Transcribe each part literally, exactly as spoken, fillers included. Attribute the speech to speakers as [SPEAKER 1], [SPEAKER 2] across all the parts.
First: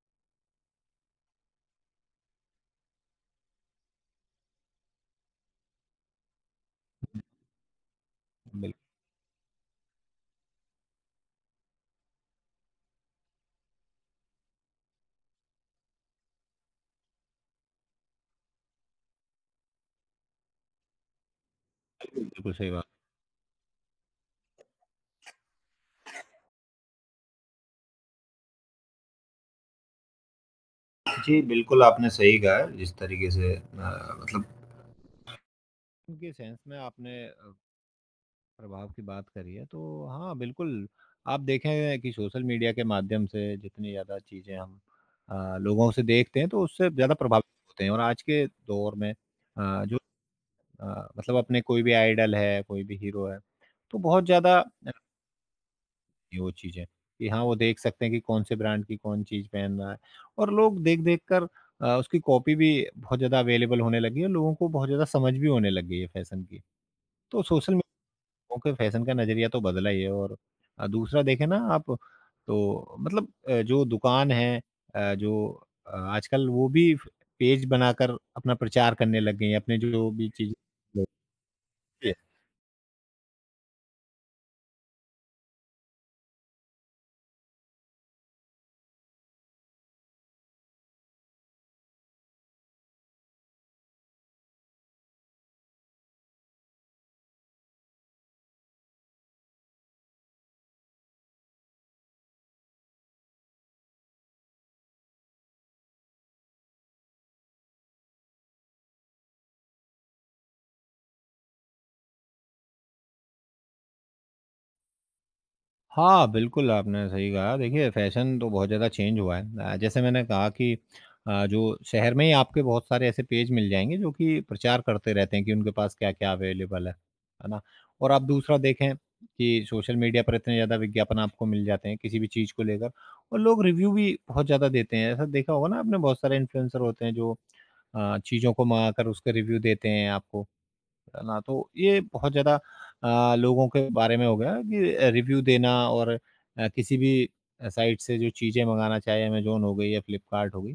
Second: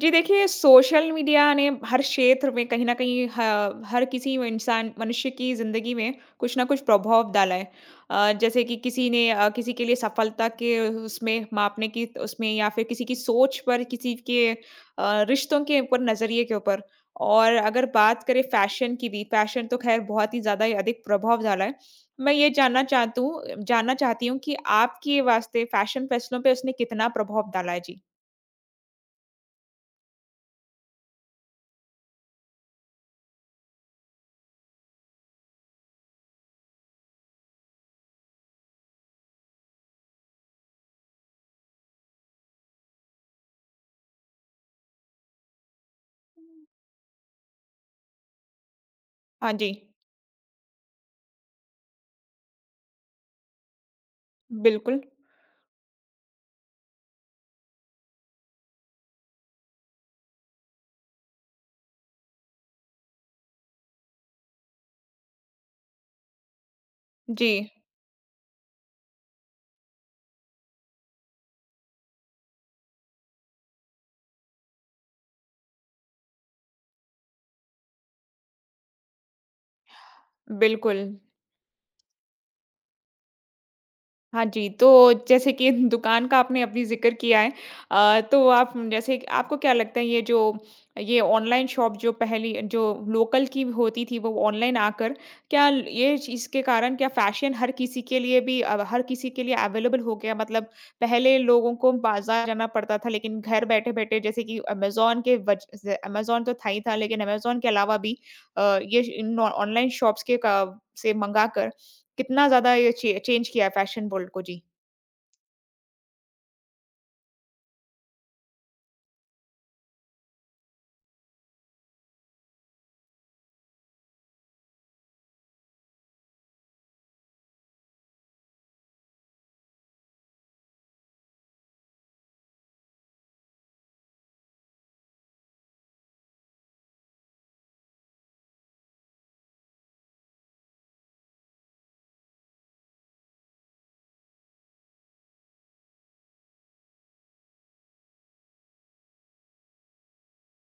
[SPEAKER 1] जी देखिए, social media ने हर क्षेत्र में कहीं न कहीं ह हर किसी इंसान मनुष्य की ज़िंदगी में कुछ न कुछ प्रभाव डाला है। अ, जैसे
[SPEAKER 2] बिल्कुल,
[SPEAKER 1] कि किसी ने अ, किसी के लिए सफलता के उसमें मापने की उसमें या फिर किसी की सोच पर, किसी के अ, रिश्तों के ऊपर, नज़रिए के ऊपर। और अगर बात करें फ़ैशन की भी, फ़ैशन तो ख़ैर बहुत ही ज़्यादा ही अधिक प्रभाव डाला है। मैं ये
[SPEAKER 2] बिल्कुल सही
[SPEAKER 1] जानना
[SPEAKER 2] बात।
[SPEAKER 1] चाहती हूँ जानना चाहती हूँ कि आपके वास्ते फ़ैशन फ़ैसलों पे उसने कितना प्रभाव डाला है? जी।
[SPEAKER 2] जी, बिल्कुल आपने सही कहा है, जिस तरीके से अ, मतलब उनके सेंस में आपने अ, प्रभाव की बात करी है, तो हाँ, बिल्कुल, आप देखें कि सोशल मीडिया के माध्यम से जितनी ज़्यादा चीज़ें हम अ, लोगों से देखते हैं, तो उससे ज़्यादा प्रभावित होते हैं। और आज के दौर में
[SPEAKER 1] हाँ जी,
[SPEAKER 2] अ, जो अ, मतलब अपने कोई भी आइडल है, कोई भी हीरो है, तो बहुत ज़्यादा
[SPEAKER 1] बिल्कुल।
[SPEAKER 2] ये वो चीज़ें, कि हाँ, वो देख सकते हैं कि कौन-से ब्रांड की कौन चीज़ पहनना है। और लोग देख-देख कर अ, उसकी कॉपी भी बहुत ज़्यादा अवेलेबल होने लगी है, लोगों को बहुत ज़्यादा समझ भी होने लग गई है फैशन की। तो
[SPEAKER 1] जी,
[SPEAKER 2] सोशल मीडिया लोगों के फैशन का नज़रिया तो बदला ही है। और अ, दूसरा देखें ना आप, तो मतलब अ, जो दुकान है अ, जो अ, आजकल वो भी फ पेज बनाकर अपना प्रचार करने लग गई हैं, अपने जो भी चीज़ें।
[SPEAKER 1] बिल्कुल। हाँ जी, तो जैसे कि दुकान का आपने अभी ज़िक्र किया है। अ, तो आप जैसे कि आपको क्या लगता है ये जो ये ऑनलाइन शॉप जो पहली जो लोकल की होती थी वो ऑनलाइन आकर, क्या ये चीज़ के कारण क्या फ़ैशन हर किसी के लिए भी अ, हर किसी के लिए अवेलेबल हो गया? मतलब पहले लोगों को बाज़ार जाना पड़ता था लेकिन घर बैठे-बैठे जैसे कि अमेज़न के वज ज़ अमेज़न तो था ही था लेकिन अमेज़न के अलावा भी अ, ये इन ऑनलाइन शॉप्स के का से मंगाकर कितना ज़्यादा ये चे चेंज किया है फैशन वर्ल्ड को। जी।
[SPEAKER 2] हाँ, बिल्कुल आपने सही कहा। देखिए फ़ैशन तो बहुत ज़्यादा चेंज हुआ है। अ, जैसे मैंने कहा कि अ, जो शहर में ही आपके बहुत सारे ऐसे पेज मिल जाएँगे जो कि प्रचार करते रहते हैं कि उनके पास क्या-क्या अवेलेबल है। है ना? और आप दूसरा देखें कि सोशल मीडिया पर इतने ज़्यादा विज्ञापन आपको मिल जाते हैं किसी भी चीज़ को लेकर। और लोग रिव्यू भी बहुत ज़्यादा देते हैं। ऐसा देखा होगा ना आपने, बहुत सारे इन्फ्लुएंसर होते हैं जो अ, चीज़ों को मँगाकर उसके रिव्यू देते हैं आपको। ना तो ये बहुत ज़्यादा अ, लोगों के बारे में हो गया कि रिव्यू देना। और अ, किसी भी साइट से जो चीज़ें मँगाना, चाहे अमेज़न हो गई या फ्लिपकार्ट हो गई,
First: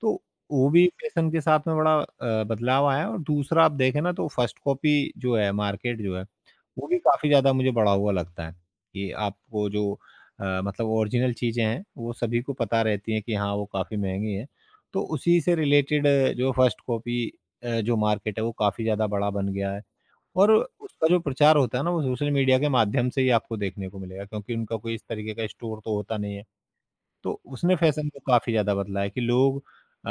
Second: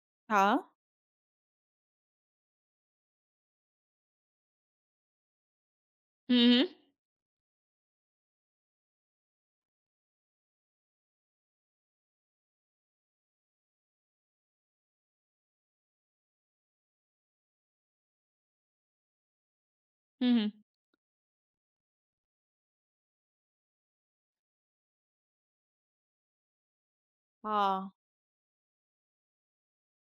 [SPEAKER 2] तो
[SPEAKER 1] हाँ।
[SPEAKER 2] वो भी फैशन के साथ में बड़ा अ, बदलाव आया है। और दूसरा आप देखें ना तो फर्स्ट कॉपी जो है, मार्केट जो है,
[SPEAKER 1] हुँ, हुँ।
[SPEAKER 2] वो भी काफ़ी ज़्यादा मुझे बढ़ा हुआ लगता है कि आपको जो अ, मतलब ओरिजिनल चीज़ें हैं वो सभी को पता रहती हैं कि हाँ, वो काफ़ी महँगी हैं। तो उसी से रिलेटेड जो फर्स्ट कॉपी अ, जो मार्केट है वो काफ़ी ज़्यादा बड़ा बन गया है।
[SPEAKER 1] हुँ, हुँ।
[SPEAKER 2] और उसका जो प्रचार होता है ना, वो सोशल मीडिया के माध्यम से ही आपको देखने को मिलेगा, क्योंकि उनका कोई इस तरीके का स्टोर तो होता नहीं है। तो उसने
[SPEAKER 1] हाँ।
[SPEAKER 2] फैशन को काफ़ी ज़्यादा बदला है कि लोग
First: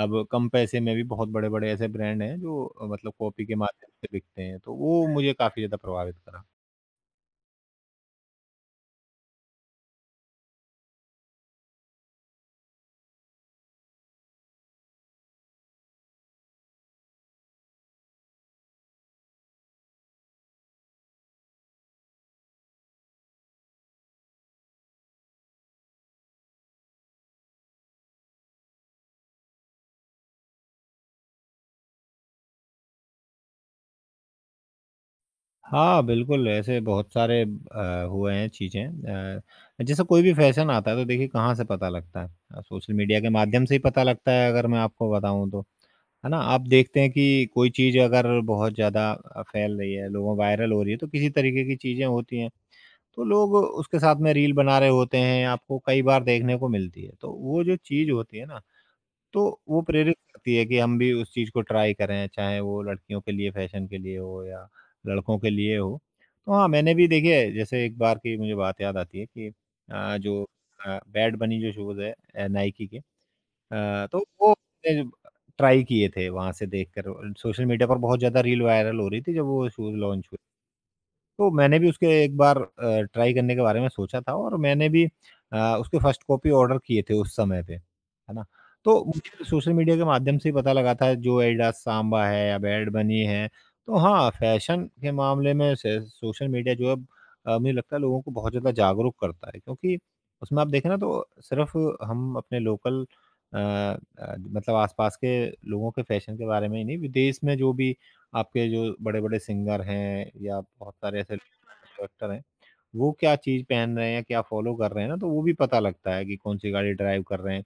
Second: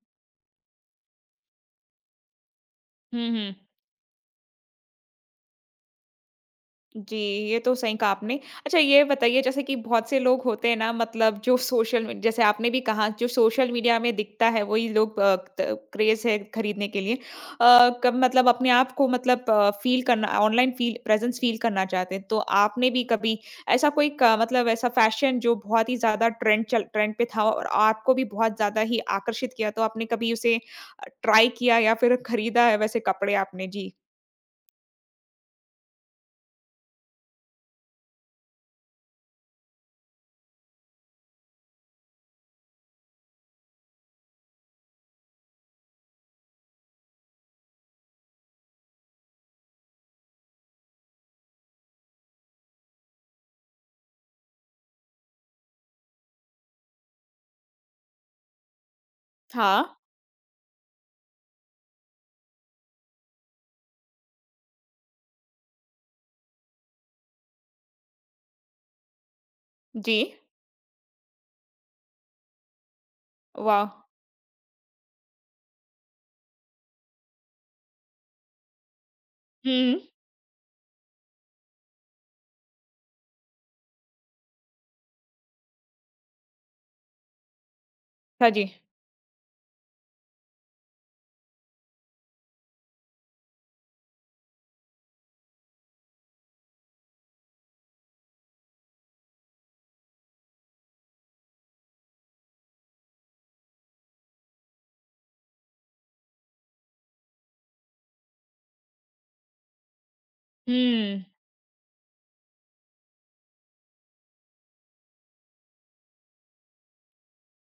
[SPEAKER 2] अब कम पैसे में भी बहुत बड़े-बड़े ऐसे ब्रांड हैं जो अ, मतलब
[SPEAKER 1] हुँ,
[SPEAKER 2] कॉपी
[SPEAKER 1] हुँ।
[SPEAKER 2] के माध्यम से बिकते हैं। तो वो मुझे काफ़ी ज़्यादा प्रभावित करा।
[SPEAKER 1] जी, ये तो सही कहा आपने। अच्छा ये बताइए जैसे कि बहुत से लोग होते हैं ना मतलब जो सोशल मी जैसे आपने भी कहा जो सोशल मीडिया में दिखता है वही लोग अ, त क्रेज़ है खरीदने के लिए। अ, कब मतलब अपने आप को मतलब अ, फ़ील करना ऑनलाइन फ़ील प्रेज़ेंस फ़ील करना चाहते हैं। तो आपने भी कभी ऐसा कोई क मतलब ऐसा फ़ैशन जो बहुत ही ज़्यादा ट्रेंड चल ट्रेंड पे था और आपको भी बहुत ज़्यादा ही आकर्षित किया तो आपने कभी उसे अ, ट्राई किया या फिर खरीदा है वैसे कपड़े आपने? जी।
[SPEAKER 2] हाँ, बिल्कुल, ऐसे बहुत सारे अ, हुए हैं चीज़ें। अ, जैसे कोई भी फैशन आता है तो देखिए कहाँ से पता लगता है, अ, सोशल मीडिया के माध्यम से ही पता लगता है अगर मैं आपको बताऊँ तो, है ना? आप देखते हैं कि कोई चीज़ अगर बहुत ज़्यादा अ, फैल रही है, लोगों वायरल हो रही है, तो किसी तरीके की चीज़ें होती हैं, तो लोग उसके साथ में रील बना रहे होते हैं, आपको कई बार देखने को मिलती है। तो वो जो चीज़ होती है ना, तो वो
[SPEAKER 1] हाँ।
[SPEAKER 2] प्रेरित करती है कि हम भी उस चीज़ को ट्राई करें, चाहे वो लड़कियों के लिए फ़ैशन के लिए हो या लड़कों के लिए हो। तो हाँ, मैंने भी देखिए जैसे एक बार की मुझे बात याद आती है कि
[SPEAKER 1] जी।
[SPEAKER 2] अ, जो अ, बैड बनी जो शूज़ है अ, नाइकी के,
[SPEAKER 1] वाह!
[SPEAKER 2] अ, तो वो मैंने ट्राई किए थे वहाँ से देखकर। सोशल मीडिया पर बहुत ज़्यादा रील वायरल हो रही थी जब वो शूज़
[SPEAKER 1] हुँ।
[SPEAKER 2] लॉन्च, तो मैंने भी उसके एक बार अ, ट्राई करने के बारे में सोचा था। और मैंने भी अ, उसके फर्स्ट कॉपी ऑर्डर किए थे उस समय पे, है ना?
[SPEAKER 1] हाँ जी।
[SPEAKER 2] तो मुझे सोशल मीडिया के माध्यम से ही पता लगा था जो एडिडास साम्बा है या बैड बनी है, तो हाँ, फैशन के मामले में से सोशल मीडिया जो है अ, मुझे लगता है लोगों को बहुत ज़्यादा जागरूक करता है, क्योंकि उसमें आप देखें ना तो सिर्फ हम अपने लोकल अ अ, मतलब आस-पास के लोगों के फैशन के बारे में ही नहीं, विदेश में जो भी आपके जो बड़े-बड़े सिंगर हैं या बहुत सारे
[SPEAKER 1] हुँ।
[SPEAKER 2] ऐसे जो एक्टर हैं, वो क्या चीज़ पहन रहे हैं या क्या फ़ॉलो कर रहे हैं ना, तो वो भी पता लगता है कि कौन-सी गाड़ी ड्राइव कर रहे हैं,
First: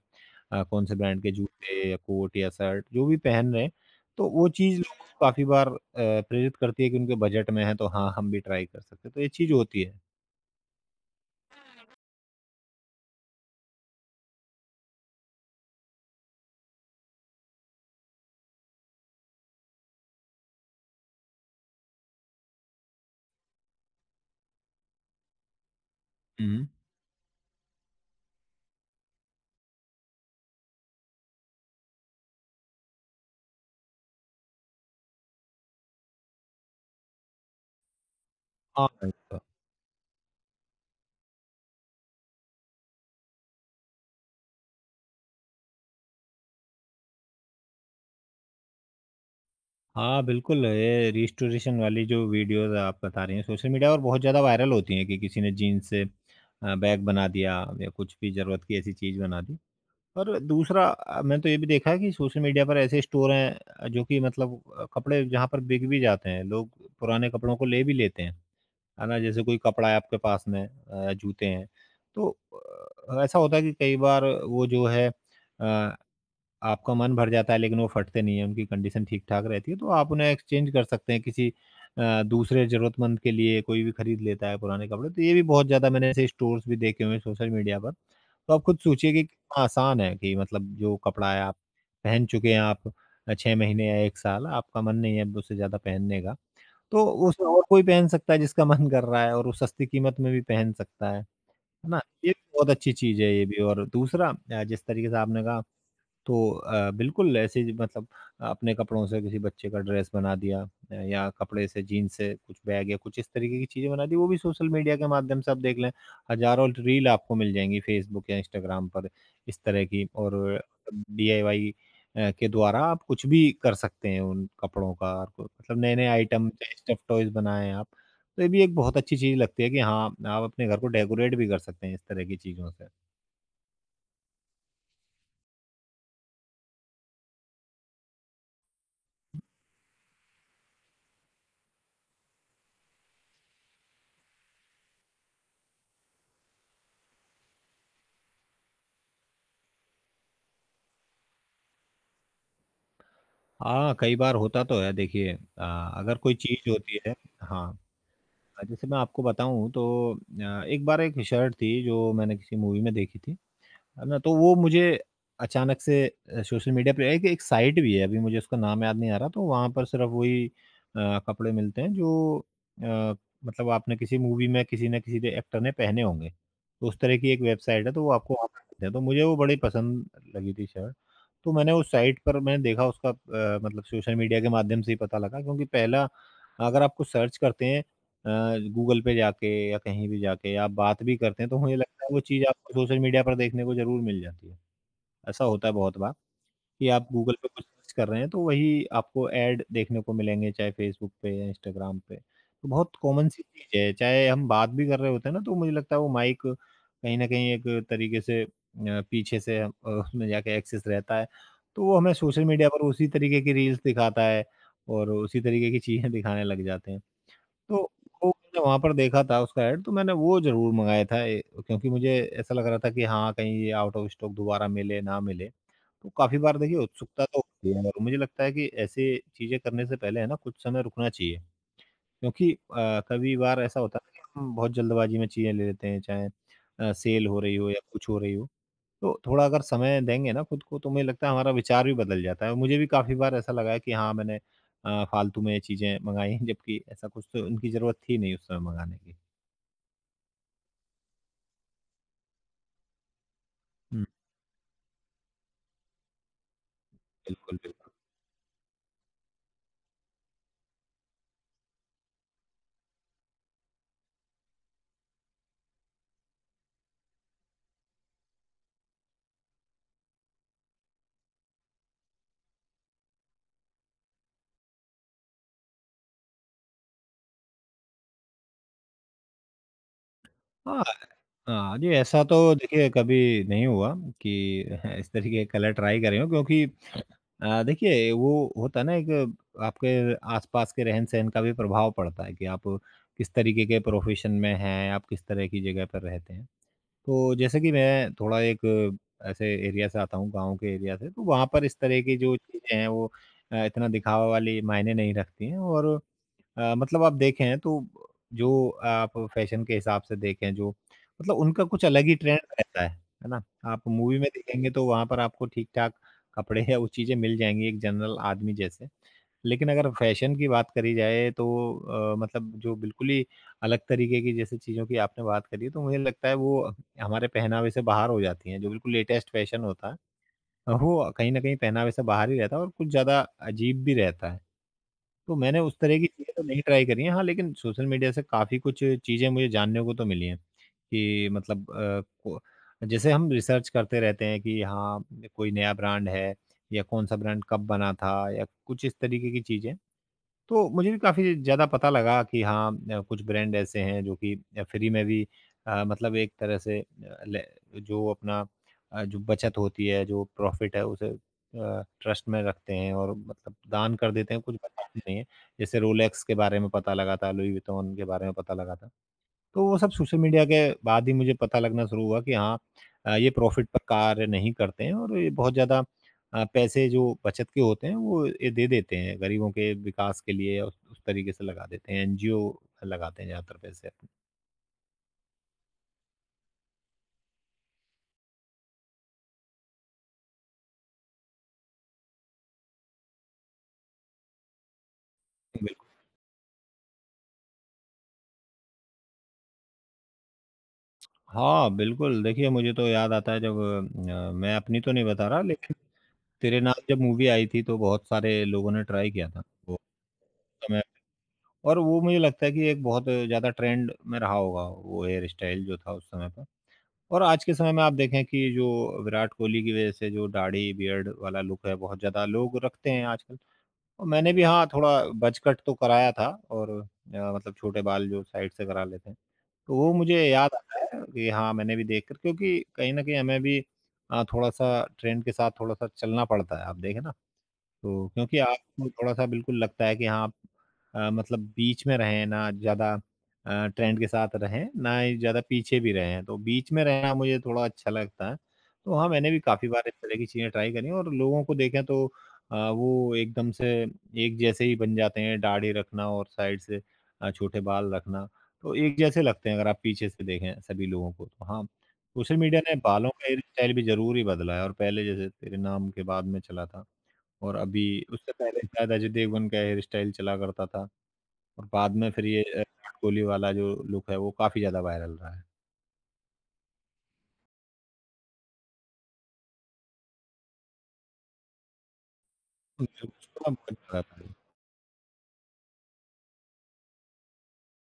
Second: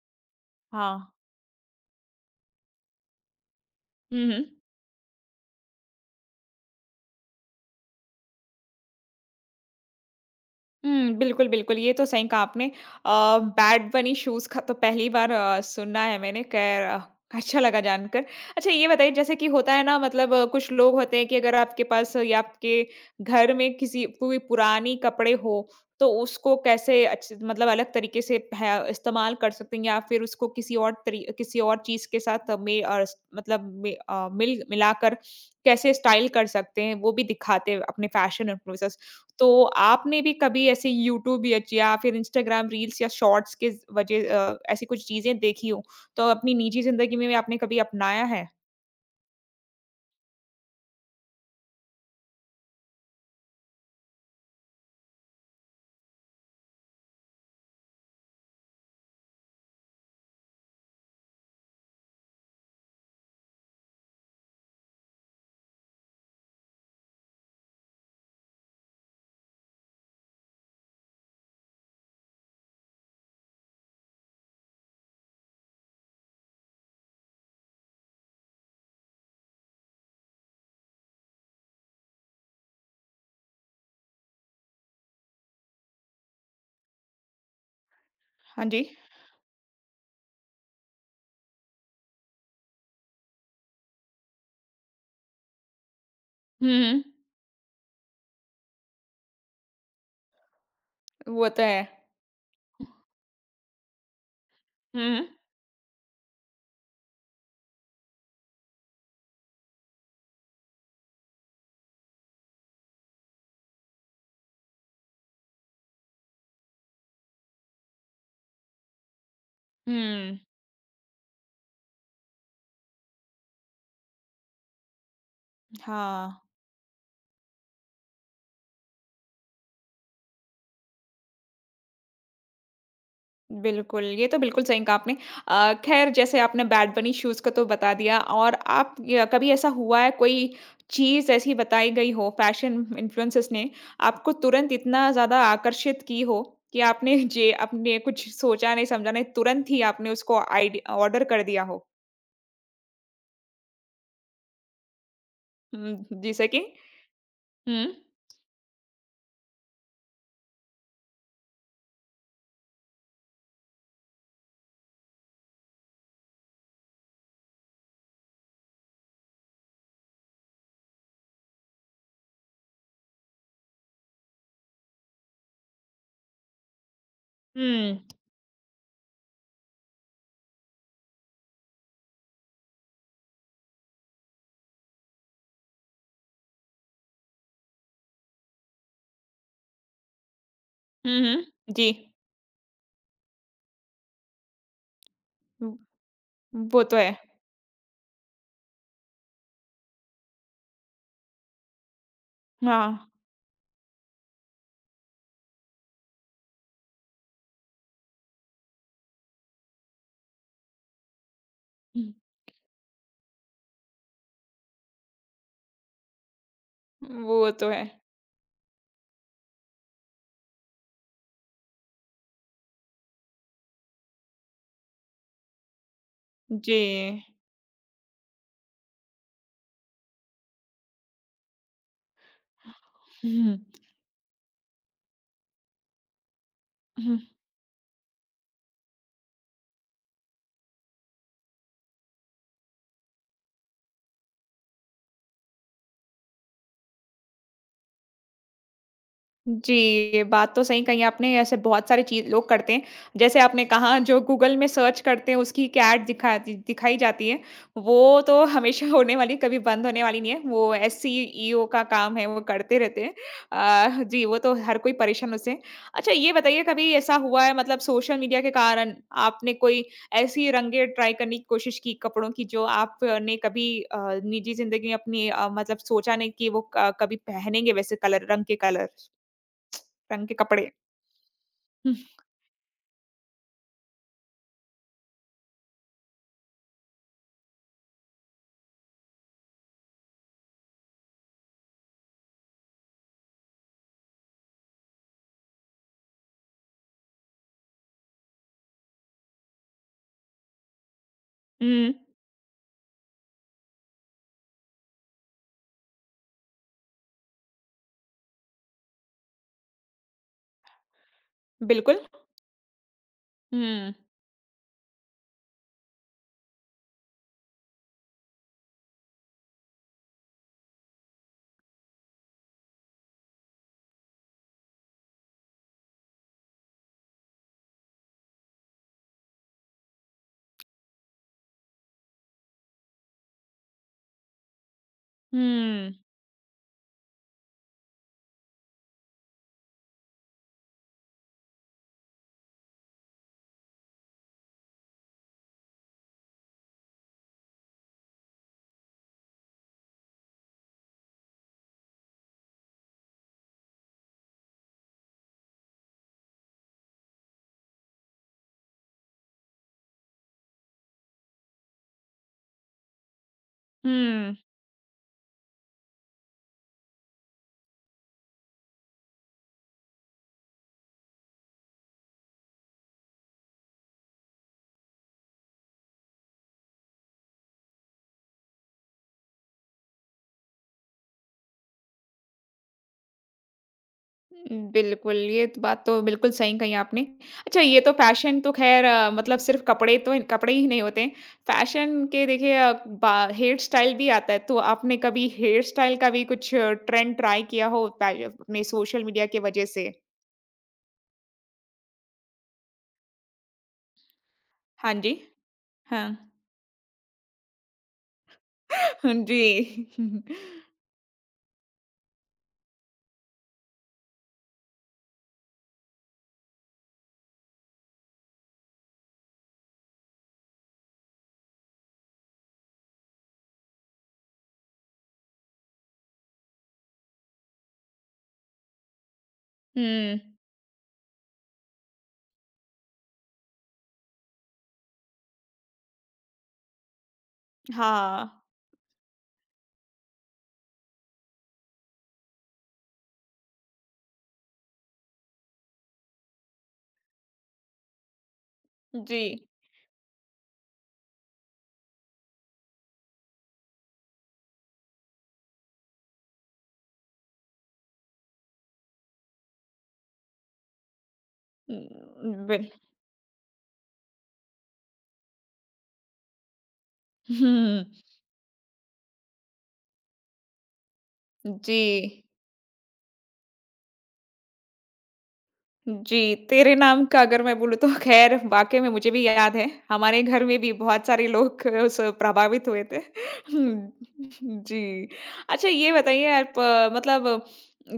[SPEAKER 2] अ, कौन-से
[SPEAKER 1] हाँ।
[SPEAKER 2] ब्रांड के जूते या कोट या शर्ट जो भी पहन रहे हैं,
[SPEAKER 1] हुँ,
[SPEAKER 2] तो
[SPEAKER 1] हुँ।
[SPEAKER 2] वो चीज़ लोगों को काफ़ी बार अ, प्रेरित करती है कि उनके बजट में है, तो हाँ, हम भी ट्राई कर सकते हैं, तो ये चीज़ होती है।
[SPEAKER 1] हुँ, बिल्कुल, बिल्कुल, ये तो सही कहा आपने। अ, बैड बनी शूज़ का तो पहली बार अ, सुना है मैंने, खैर अ, अच्छा लगा जानकर। अच्छा ये बताइए जैसे कि होता है ना मतलब अ, कुछ लोग होते हैं कि अगर आपके पास या आपके घर में किसी कोई पुरानी कपड़े हो, तो उसको
[SPEAKER 2] हुँ।
[SPEAKER 1] कैसे अच्छे मतलब अलग तरीके से पह इस्तेमाल कर सकते हैं या फिर उसको किसी और तरी किसी और चीज़ के साथ में अ, स मतलब में अ, मिल मिलाकर कैसे स्टाइल कर सकते हैं, वो भी दिखाते हैं अपने फ़ैशन और प्रोसेस।
[SPEAKER 2] हाँ,
[SPEAKER 1] तो आपने भी कभी ऐसे यूट्यूब या च या फिर इंस्टाग्राम रील्स या शॉर्ट्स के ज़ वजह अ, ऐसी कुछ चीज़ें देखी हों, तो अपनी निजी ज़िंदगी में भी आपने कभी अपनाया है?
[SPEAKER 2] हाँ, बिल्कुल, ये रीस्टोरेशन वाली जो वीडियोज़ आप बता रही हैं सोशल मीडिया और बहुत ज़्यादा वायरल होती हैं कि किसी ने जीन्स से अ, बैग बना दिया या कुछ भी ज़रूरत की ऐसी चीज़ बना दी। और दूसरा अ, मैंने तो ये भी देखा है कि सोशल मीडिया पर ऐसे स्टोर हैं अ, जो कि मतलब अ, कपड़े जहाँ पर बिक भी जाते हैं, लोग पुराने कपड़ों को ले भी लेते हैं, है ना? जैसे कोई कपड़ा है आपके पास में, अ, जूते हैं, तो अ, ऐसा होता है कि कई बार वो जो है अ आपका मन भर जाता है लेकिन वो फटते नहीं है, उनकी कंडीशन ठीक-ठाक रहती है, तो आप उन्हें एक्सचेंज कर सकते हैं किसी अ, दूसरे ज़रूरतमंद के लिए। कोई भी खरीद लेता है पुराने कपड़े, तो ये भी बहुत ज़्यादा मैंने ऐसे स्टोर्स भी देखे हुए हैं सोशल मीडिया पर। तो आप
[SPEAKER 1] हाँ
[SPEAKER 2] खुद
[SPEAKER 1] जी।
[SPEAKER 2] सोचिए कि कितना आसान है कि मतलब जो कपड़ा है आप पहन चुके हैं आप अ, छह महीने या एक साल, आपका मन नहीं है अब उससे ज़्यादा पहनने का,
[SPEAKER 1] हुँ, हुँ।
[SPEAKER 2] तो उसे और कोई पहन सकता है जिसका मन कर रहा है और वो सस्ती कीमत में भी पहन सकता है,
[SPEAKER 1] वो तो है।
[SPEAKER 2] है ना? ये बहुत अच्छी चीज़ है ये भी। और दूसरा अ, जिस
[SPEAKER 1] हुँ,
[SPEAKER 2] तरीके से
[SPEAKER 1] हुँ।
[SPEAKER 2] आपने कहा, तो अ, बिल्कुल ऐसे ही मतलब अपने कपड़ों से किसी बच्चे का ड्रेस बना दिया, अ, या कपड़े से जीन्स से कुछ बैग या कुछ इस तरीके की चीज़ें बना दी, वो भी सोशल मीडिया के माध्यम से आप देख लें, हज़ारों रील आपको मिल जाएंगी फेसबुक या इंस्टाग्राम पर इस तरह की। और
[SPEAKER 1] हुँ,
[SPEAKER 2] मतलब डीआईवाई के द्वारा आप कुछ भी कर सकते हैं उन कपड़ों का और को- मतलब नए नए
[SPEAKER 1] हाँ।
[SPEAKER 2] आइटम चाहे स्टफ टॉयज बनाएं आप, तो ये भी एक बहुत अच्छी चीज़ लगती है कि हाँ आप अपने घर को डेकोरेट भी कर सकते हैं इस तरह की चीज़ों से।
[SPEAKER 1] बिल्कुल, ये तो बिल्कुल सही कहा आपने। अ, ख़ैर जैसे आपने बैड बनी शूज़ का तो बता दिया और आप य कभी ऐसा हुआ है कोई चीज़ ऐसी बताई गई हो फ़ैशन इन्फ्लुएंसर्स ने आपको तुरंत इतना ज़्यादा आकर्षित की हो कि आपने जे आपने कुछ सोचा नहीं समझा नहीं, तुरंत ही आपने उसको आइड ऑर्डर कर दिया हो?
[SPEAKER 2] हाँ, कई बार होता तो है। देखिए अ, अगर
[SPEAKER 1] हुँ,
[SPEAKER 2] कोई
[SPEAKER 1] जैसे कि?
[SPEAKER 2] चीज़ होती है, हाँ,
[SPEAKER 1] हुँ।
[SPEAKER 2] जैसे मैं आपको बताऊँ तो अ, एक बार एक शर्ट थी जो मैंने किसी मूवी में देखी थी। है ना? तो वो मुझे अचानक से अ, सोशल मीडिया पे एक एक साइट भी है, अभी मुझे उसका नाम याद नहीं आ रहा, तो वहाँ पर सिर्फ़ वही अ, कपड़े मिलते हैं जो अ, मतलब आपने किसी मूवी में किसी न किसी एक्टर ने पहने होंगे। तो उस तरह की एक वेबसाइट है, तो
[SPEAKER 1] हुँ।
[SPEAKER 2] वो आपको वहाँ पे मिलते हैं, तो मुझे वो बड़ी पसंद लगी थी शर्ट। तो मैंने उस साइट पर मैंने देखा उसका अ, मतलब सोशल मीडिया के माध्यम से ही पता लगा। क्योंकि पहला अगर आप कुछ सर्च करते हैं अ, गूगल पे जाके या कहीं भी जाके आप बात भी
[SPEAKER 1] हुँ,
[SPEAKER 2] करते
[SPEAKER 1] हुँ।
[SPEAKER 2] हैं, तो मुझे
[SPEAKER 1] जी।
[SPEAKER 2] लगता है वो चीज़ आपको सोशल मीडिया पर देखने को ज़रूर मिल जाती है। ऐसा
[SPEAKER 1] उ,
[SPEAKER 2] होता है बहुत बार
[SPEAKER 1] वो
[SPEAKER 2] कि
[SPEAKER 1] तो
[SPEAKER 2] आप
[SPEAKER 1] है।
[SPEAKER 2] गूगल पे कुछ सर्च कर रहे हैं, तो वही आपको ऐड देखने को मिलेंगे, चाहे फ़ेसबुक पे या इंस्टाग्राम पे। तो बहुत
[SPEAKER 1] हाँ।
[SPEAKER 2] कॉमन सी चीज़ है, चाहे हम बात भी कर रहे होते हैं ना, तो मुझे लगता है वो माइक कहीं न कहीं एक तरीके से अ, पीछे से हम- अ, उसमें जाके एक्सेस रहता है, तो वो
[SPEAKER 1] हुँ,
[SPEAKER 2] हमें सोशल मीडिया पर उसी तरीके की रील्स दिखाता है और उसी तरीके की चीज़ें दिखाने लग जाते हैं।
[SPEAKER 1] वो तो
[SPEAKER 2] तो
[SPEAKER 1] है।
[SPEAKER 2] वो मैंने वहाँ पर देखा था उसका ऐड, तो मैंने वो ज़रूर मँगाया था ए, क्योंकि मुझे ऐसा लग रहा था कि हाँ, कहीं ये आउट ऑफ स्टॉक दोबारा मिले, ना मिले। तो काफ़ी बार
[SPEAKER 1] जी।
[SPEAKER 2] देखिए उत्सुकता तो होती है, और मुझे लगता है कि ऐसी चीज़ें करने से पहले है ना कुछ समय रुकना चाहिए। क्योंकि अ, कभी
[SPEAKER 1] हुँ।
[SPEAKER 2] बार ऐसा होता है ना कि हम बहुत जल्दबाजी में चीज़ें ले लेते हैं, चाहे अ, सेल हो रही हो या कुछ हो रही हो। तो थोड़ा अगर समय देंगे ना खुद को तो मुझे लगता है हमारा विचार भी बदल जाता है। मुझे भी काफ़ी बार ऐसा लगा है कि हाँ, मैंने अ, फालतू में चीज़ें मँगाई हैं, जबकि ऐसा कुछ तो उनकी ज़रूरत थी नहीं उस समय मँगाने की।
[SPEAKER 1] जी, ये बात तो सही कही आपने, ऐसे बहुत सारी चीज़ लोग करते हैं। जैसे आपने कहा
[SPEAKER 2] हुँ।
[SPEAKER 1] जो गूगल में सर्च करते हैं उसकी एक ऐड दिखा दि दिखाई जाती है,
[SPEAKER 2] बिल्कुल, बिल्कुल।
[SPEAKER 1] वो तो हमेशा होने वाली कभी बंद होने वाली नहीं है, वो एस ई ई ओ का काम है, वो करते रहते हैं। अ, जी, वो तो हर कोई परेशान उससे। अच्छा ये बताइए कभी ऐसा हुआ है मतलब सोशल मीडिया के कारण आपने कोई ऐसी रंगें ट्राई करने की कोशिश की कपड़ों की जो आपने कभी अ, निजी ज़िंदगी में अपनी अ, मतलब सोचा नहीं कि वो क कभी पहनेंगे वैसे कलर रंग के कलर? रंग के कपड़े।
[SPEAKER 2] हाँ, हाँ जी,
[SPEAKER 1] हुँ,
[SPEAKER 2] ऐसा तो देखिए कभी नहीं हुआ कि इस तरीके के कलर ट्राई करे हों, क्योंकि अ, देखिए वो होता है ना, एक आपके आस-पास के रहन-सहन का भी प्रभाव पड़ता है कि आप किस तरीके के प्रोफ़ेशन में हैं, आप किस तरह की जगह पर रहते हैं। तो जैसे कि मैं थोड़ा एक ऐसे एरिया से आता हूँ, गाँव के एरिया से, तो वहाँ पर इस
[SPEAKER 1] हुँ,
[SPEAKER 2] तरह की जो चीज़ें हैं वो अ, इतना दिखावा वाली मायने नहीं रखती हैं और अ, मतलब आप देखें तो जो आप फैशन के हिसाब से देखें जो मतलब उनका कुछ
[SPEAKER 1] बिल्कुल।
[SPEAKER 2] अलग ही ट्रेंड रहता है, है ना? आप
[SPEAKER 1] हुँ,
[SPEAKER 2] मूवी में देखेंगे तो वहाँ पर आपको ठीक-ठाक कपड़े या वो चीज़ें मिल जाएँगी एक जनरल आदमी जैसे। लेकिन अगर फैशन की बात करी जाए तो अ, मतलब जो बिल्कुल ही अलग तरीके की जैसे चीज़ों की आपने बात करी तो मुझे लगता है वो हमारे पहनावे से बाहर हो जाती हैं। जो बिल्कुल लेटेस्ट फैशन होता है, वो कहीं न कहीं पहनावे से बाहर ही रहता है और कुछ ज़्यादा अजीब भी रहता है। तो मैंने उस
[SPEAKER 1] हुँ,
[SPEAKER 2] तरह की चीज़ें तो नहीं ट्राई करी हैं। हाँ, लेकिन सोशल मीडिया से काफ़ी कुछ चीज़ें मुझे जानने को तो मिली हैं कि मतलब अ, को जैसे हम रिसर्च करते रहते हैं कि हाँ, कोई नया ब्रांड है या कौन-सा ब्रांड कब बना था या कुछ इस तरीके की चीज़ें। तो मुझे भी काफ़ी ज़्यादा पता लगा कि हाँ अ, कुछ ब्रांड ऐसे हैं जो कि अ, फ्री में भी अ, मतलब एक तरह से अ, ले जो अपना अ, जो बचत होती है, जो प्रॉफ़िट है उसे अ, ट्रस्ट में रखते हैं और मतलब दान कर
[SPEAKER 1] हुँ,
[SPEAKER 2] देते हैं, कुछ बताते नहीं हैं। जैसे रोलेक्स के बारे में पता लगा था, लुई विटॉन के बारे में पता लगा था। तो वो सब सोशल मीडिया के बाद ही मुझे पता लगना शुरू हुआ कि हाँ अ, ये प्रॉफ़िट पर कार्य नहीं करते हैं और ये बहुत ज़्यादा अ, पैसे जो बचत के होते हैं वो ये दे देते हैं गरीबों के विकास के लिए उस, उस तरीके से लगा देते हैं एनजीओ लगाते हैं ज़्यादातर पैसे अपने।
[SPEAKER 1] बिल्कुल, ये तो बात तो बिल्कुल सही कही आपने। अच्छा ये तो फ़ैशन तो ख़ैर मतलब सिर्फ़ कपड़े तो कपड़े ही नहीं होते हैं। फ़ैशन के देखिए अ, बा हेयर स्टाइल भी आता है, तो आपने कभी हेयर
[SPEAKER 2] बिल्कुल,
[SPEAKER 1] स्टाइल का भी कुछ ट्रेंड ट्राई किया हो पहले अपने सोशल मीडिया की वजह से?
[SPEAKER 2] हाँ बिल्कुल, देखिए मुझे तो याद आता है जब अ, मैं अपनी तो
[SPEAKER 1] हाँ
[SPEAKER 2] नहीं
[SPEAKER 1] जी,
[SPEAKER 2] बता रहा लेकिन
[SPEAKER 1] हाँ।
[SPEAKER 2] तेरे नाम जब मूवी आई थी तो बहुत सारे लोगों ने ट्राई
[SPEAKER 1] हाँ
[SPEAKER 2] किया था
[SPEAKER 1] जी।
[SPEAKER 2] वो समय, और वो मुझे लगता है कि एक बहुत ज़्यादा ट्रेंड में रहा होगा वो हेयर स्टाइल जो था उस समय पर। और आज के समय में आप देखें कि जो विराट कोहली की वजह से जो दाढ़ी बियर्ड वाला लुक है बहुत ज़्यादा लोग रखते हैं आजकल। और मैंने भी हाँ, थोड़ा बज़ कट तो कराया था और अ, मतलब छोटे बाल जो साइड से करा लेते हैं। तो वो
[SPEAKER 1] हुँ,
[SPEAKER 2] मुझे याद आता है कि हाँ, मैंने भी देखकर, क्योंकि कहीं न कहीं हमें भी अ, थोड़ा-सा ट्रेंड के साथ थोड़ा-सा चलना पड़ता है। आप देखें ना, तो
[SPEAKER 1] हाँ,
[SPEAKER 2] क्योंकि आपको थोड़ा-सा बिल्कुल लगता है कि हाँ, आप अ, मतलब बीच में रहें, ना ज़्यादा अ, ट्रेंड के साथ रहें, ना ही ज़्यादा पीछे भी रहें, तो बीच में रहना मुझे थोड़ा अच्छा लगता है। तो हाँ,
[SPEAKER 1] जी।
[SPEAKER 2] मैंने भी काफ़ी बार इस तरह की चीज़ें ट्राई करी हैं और लोगों को देखें तो अ, वो एकदम से एक जैसे ही बन जाते हैं, दाढ़ी रखना और साइड से अ, छोटे बाल रखना, तो एक जैसे लगते हैं अगर आप पीछे से देखें सभी लोगों को। तो हाँ, सोशल
[SPEAKER 1] उम,
[SPEAKER 2] मीडिया
[SPEAKER 1] बिल
[SPEAKER 2] ने बालों का हेयर स्टाइल भी ज़रूर ही बदला है और पहले जैसे तेरे नाम के बाद में चला था। और अभी
[SPEAKER 1] हुँ।
[SPEAKER 2] उससे पहले शायद अजय देवगन का हेयर स्टाइल चला करता था और
[SPEAKER 1] जी।
[SPEAKER 2] बाद में फिर ये अ, विराट कोहली वाला जो लुक है वो काफ़ी ज़्यादा वायरल रहा है।
[SPEAKER 1] जी, तेरे नाम का अगर मैं बोलूँ तो ख़ैर वाक़ई में मुझे भी याद है, हमारे घर में भी बहुत सारे लोग उससे प्रभावित हुए
[SPEAKER 2] तो
[SPEAKER 1] थे।
[SPEAKER 2] मेरे को उसका बहुत
[SPEAKER 1] हुँ,
[SPEAKER 2] ज़्यादा पसंद।
[SPEAKER 1] जी। अच्छा ये बताइए आप अ, मतलब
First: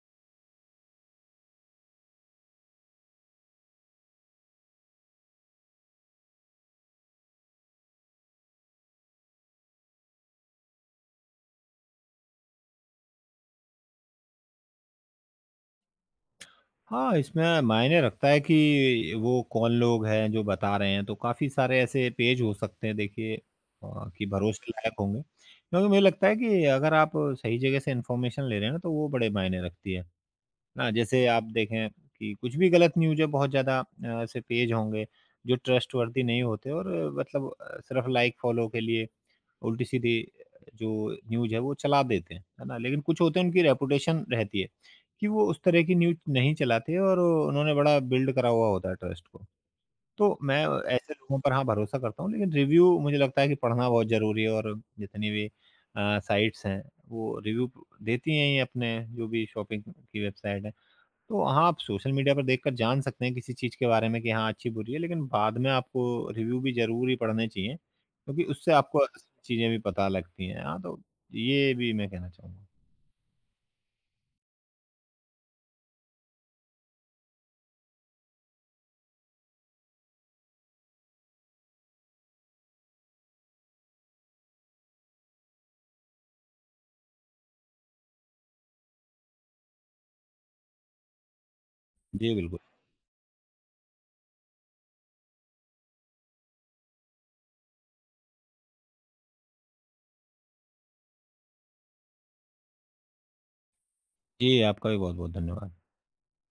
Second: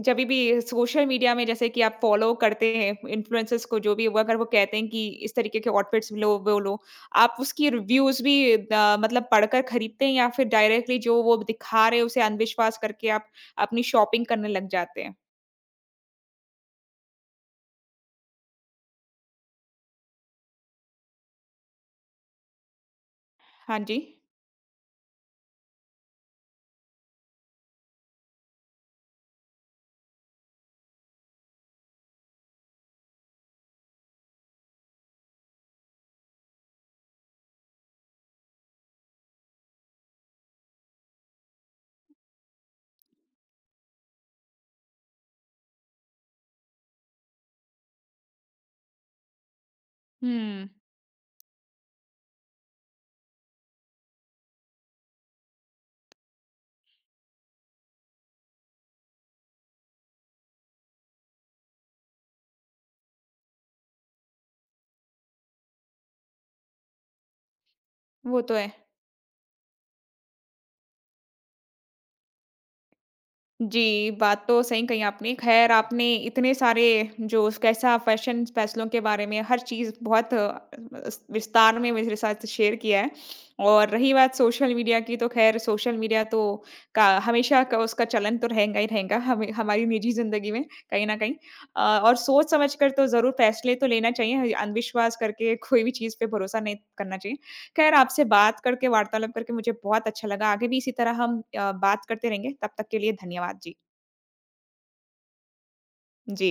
[SPEAKER 1] जभी भी सोशल मीडिया में जैसे कि आप फ़ॉलो करते हैं इन्फ्लुएंसर्स को जो भी वो अगर वो कहते हैं कि इस तरीके के आउटफिट्स लो, वो लो, आप उसकी रिव्यूज़ भी अ, मतलब पढ़कर खरीदते हैं या फिर डायरेक्टली जो वो दिखा रहे हैं उसे अंधविश्वास करके आप अपनी शॉपिंग करने लग जाते हैं?
[SPEAKER 2] हाँ, इसमें मायने रखता है कि वो कौन लोग हैं जो बता रहे हैं, तो काफ़ी सारे ऐसे पेज हो सकते हैं देखिए
[SPEAKER 1] हाँ जी।
[SPEAKER 2] अ, कि भरोसे लायक होंगे। क्योंकि मुझे लगता है कि अगर आप सही जगह से इन्फॉर्मेशन ले रहे हैं ना, तो वो बड़े मायने रखती है। ना जैसे आप देखें कि कुछ भी गलत न्यूज़ें बहुत ज़्यादा अ, ऐसे पेज होंगे जो ट्रस्टवर्दी नहीं होते और अ, मतलब अ, सिर्फ लाइक फॉलो के लिए उल्टी सीधी जो न्यूज़ है वो चला देते हैं, है ना? लेकिन कुछ होते हैं उनकी रेपुटेशन रहती है कि वो उस तरह की न्यूज़ नहीं चलाते और उन्होंने बड़ा बिल्ड करा हुआ होता है ट्रस्ट को। तो मैं
[SPEAKER 1] हुँ।
[SPEAKER 2] ऐसे लोगों पर हाँ भरोसा करता हूँ, लेकिन रिव्यू मुझे लगता है कि पढ़ना बहुत ज़रूरी है और जितनी भी अ, साइट्स हैं वो रिव्यू देती हैं ये अपने जो भी शॉपिंग की वेबसाइट है। तो हाँ, आप सोशल मीडिया पर देखकर जान सकते हैं किसी चीज़ के बारे में कि हाँ, अच्छी-बुरी है, लेकिन बाद में आपको रिव्यू भी ज़रूर ही पढ़ने चाहिए,
[SPEAKER 1] वो
[SPEAKER 2] क्योंकि
[SPEAKER 1] तो है।
[SPEAKER 2] उससे आपको असली चीज़ें भी पता लगती हैं। हाँ, तो ये भी मैं कहना चाहूँगा।
[SPEAKER 1] जी, बात तो सही कही आपने। ख़ैर आपने इतने सारे जो कैसा फ़ैशन फ़ैसलों के बारे में हर चीज़ बहुत अस विस्तार में मेरे साथ शेयर किया है। और रही बात सोशल मीडिया की तो ख़ैर सोशल मीडिया तो का हमेशा का उसका चलन तो रहेगा ही रहेगा हमें हमारी निजी ज़िंदगी में कहीं न कहीं। अ, और
[SPEAKER 2] जी,
[SPEAKER 1] सोच
[SPEAKER 2] बिल्कुल।
[SPEAKER 1] समझ कर तो ज़रूर फ़ैसले तो लेना चाहिए। अंधविश्वास करके कोई भी चीज़ पे भरोसा नहीं करना चाहिए। खैर आपसे बात करके, वार्तालाप करके मुझे बहुत अच्छा लगा। आगे भी इसी तरह हम अ, बात करते रहेंगे। तब तक के लिए धन्यवाद। जी।
[SPEAKER 2] जी, आपका भी बहुत-बहुत धन्यवाद।
[SPEAKER 1] जी।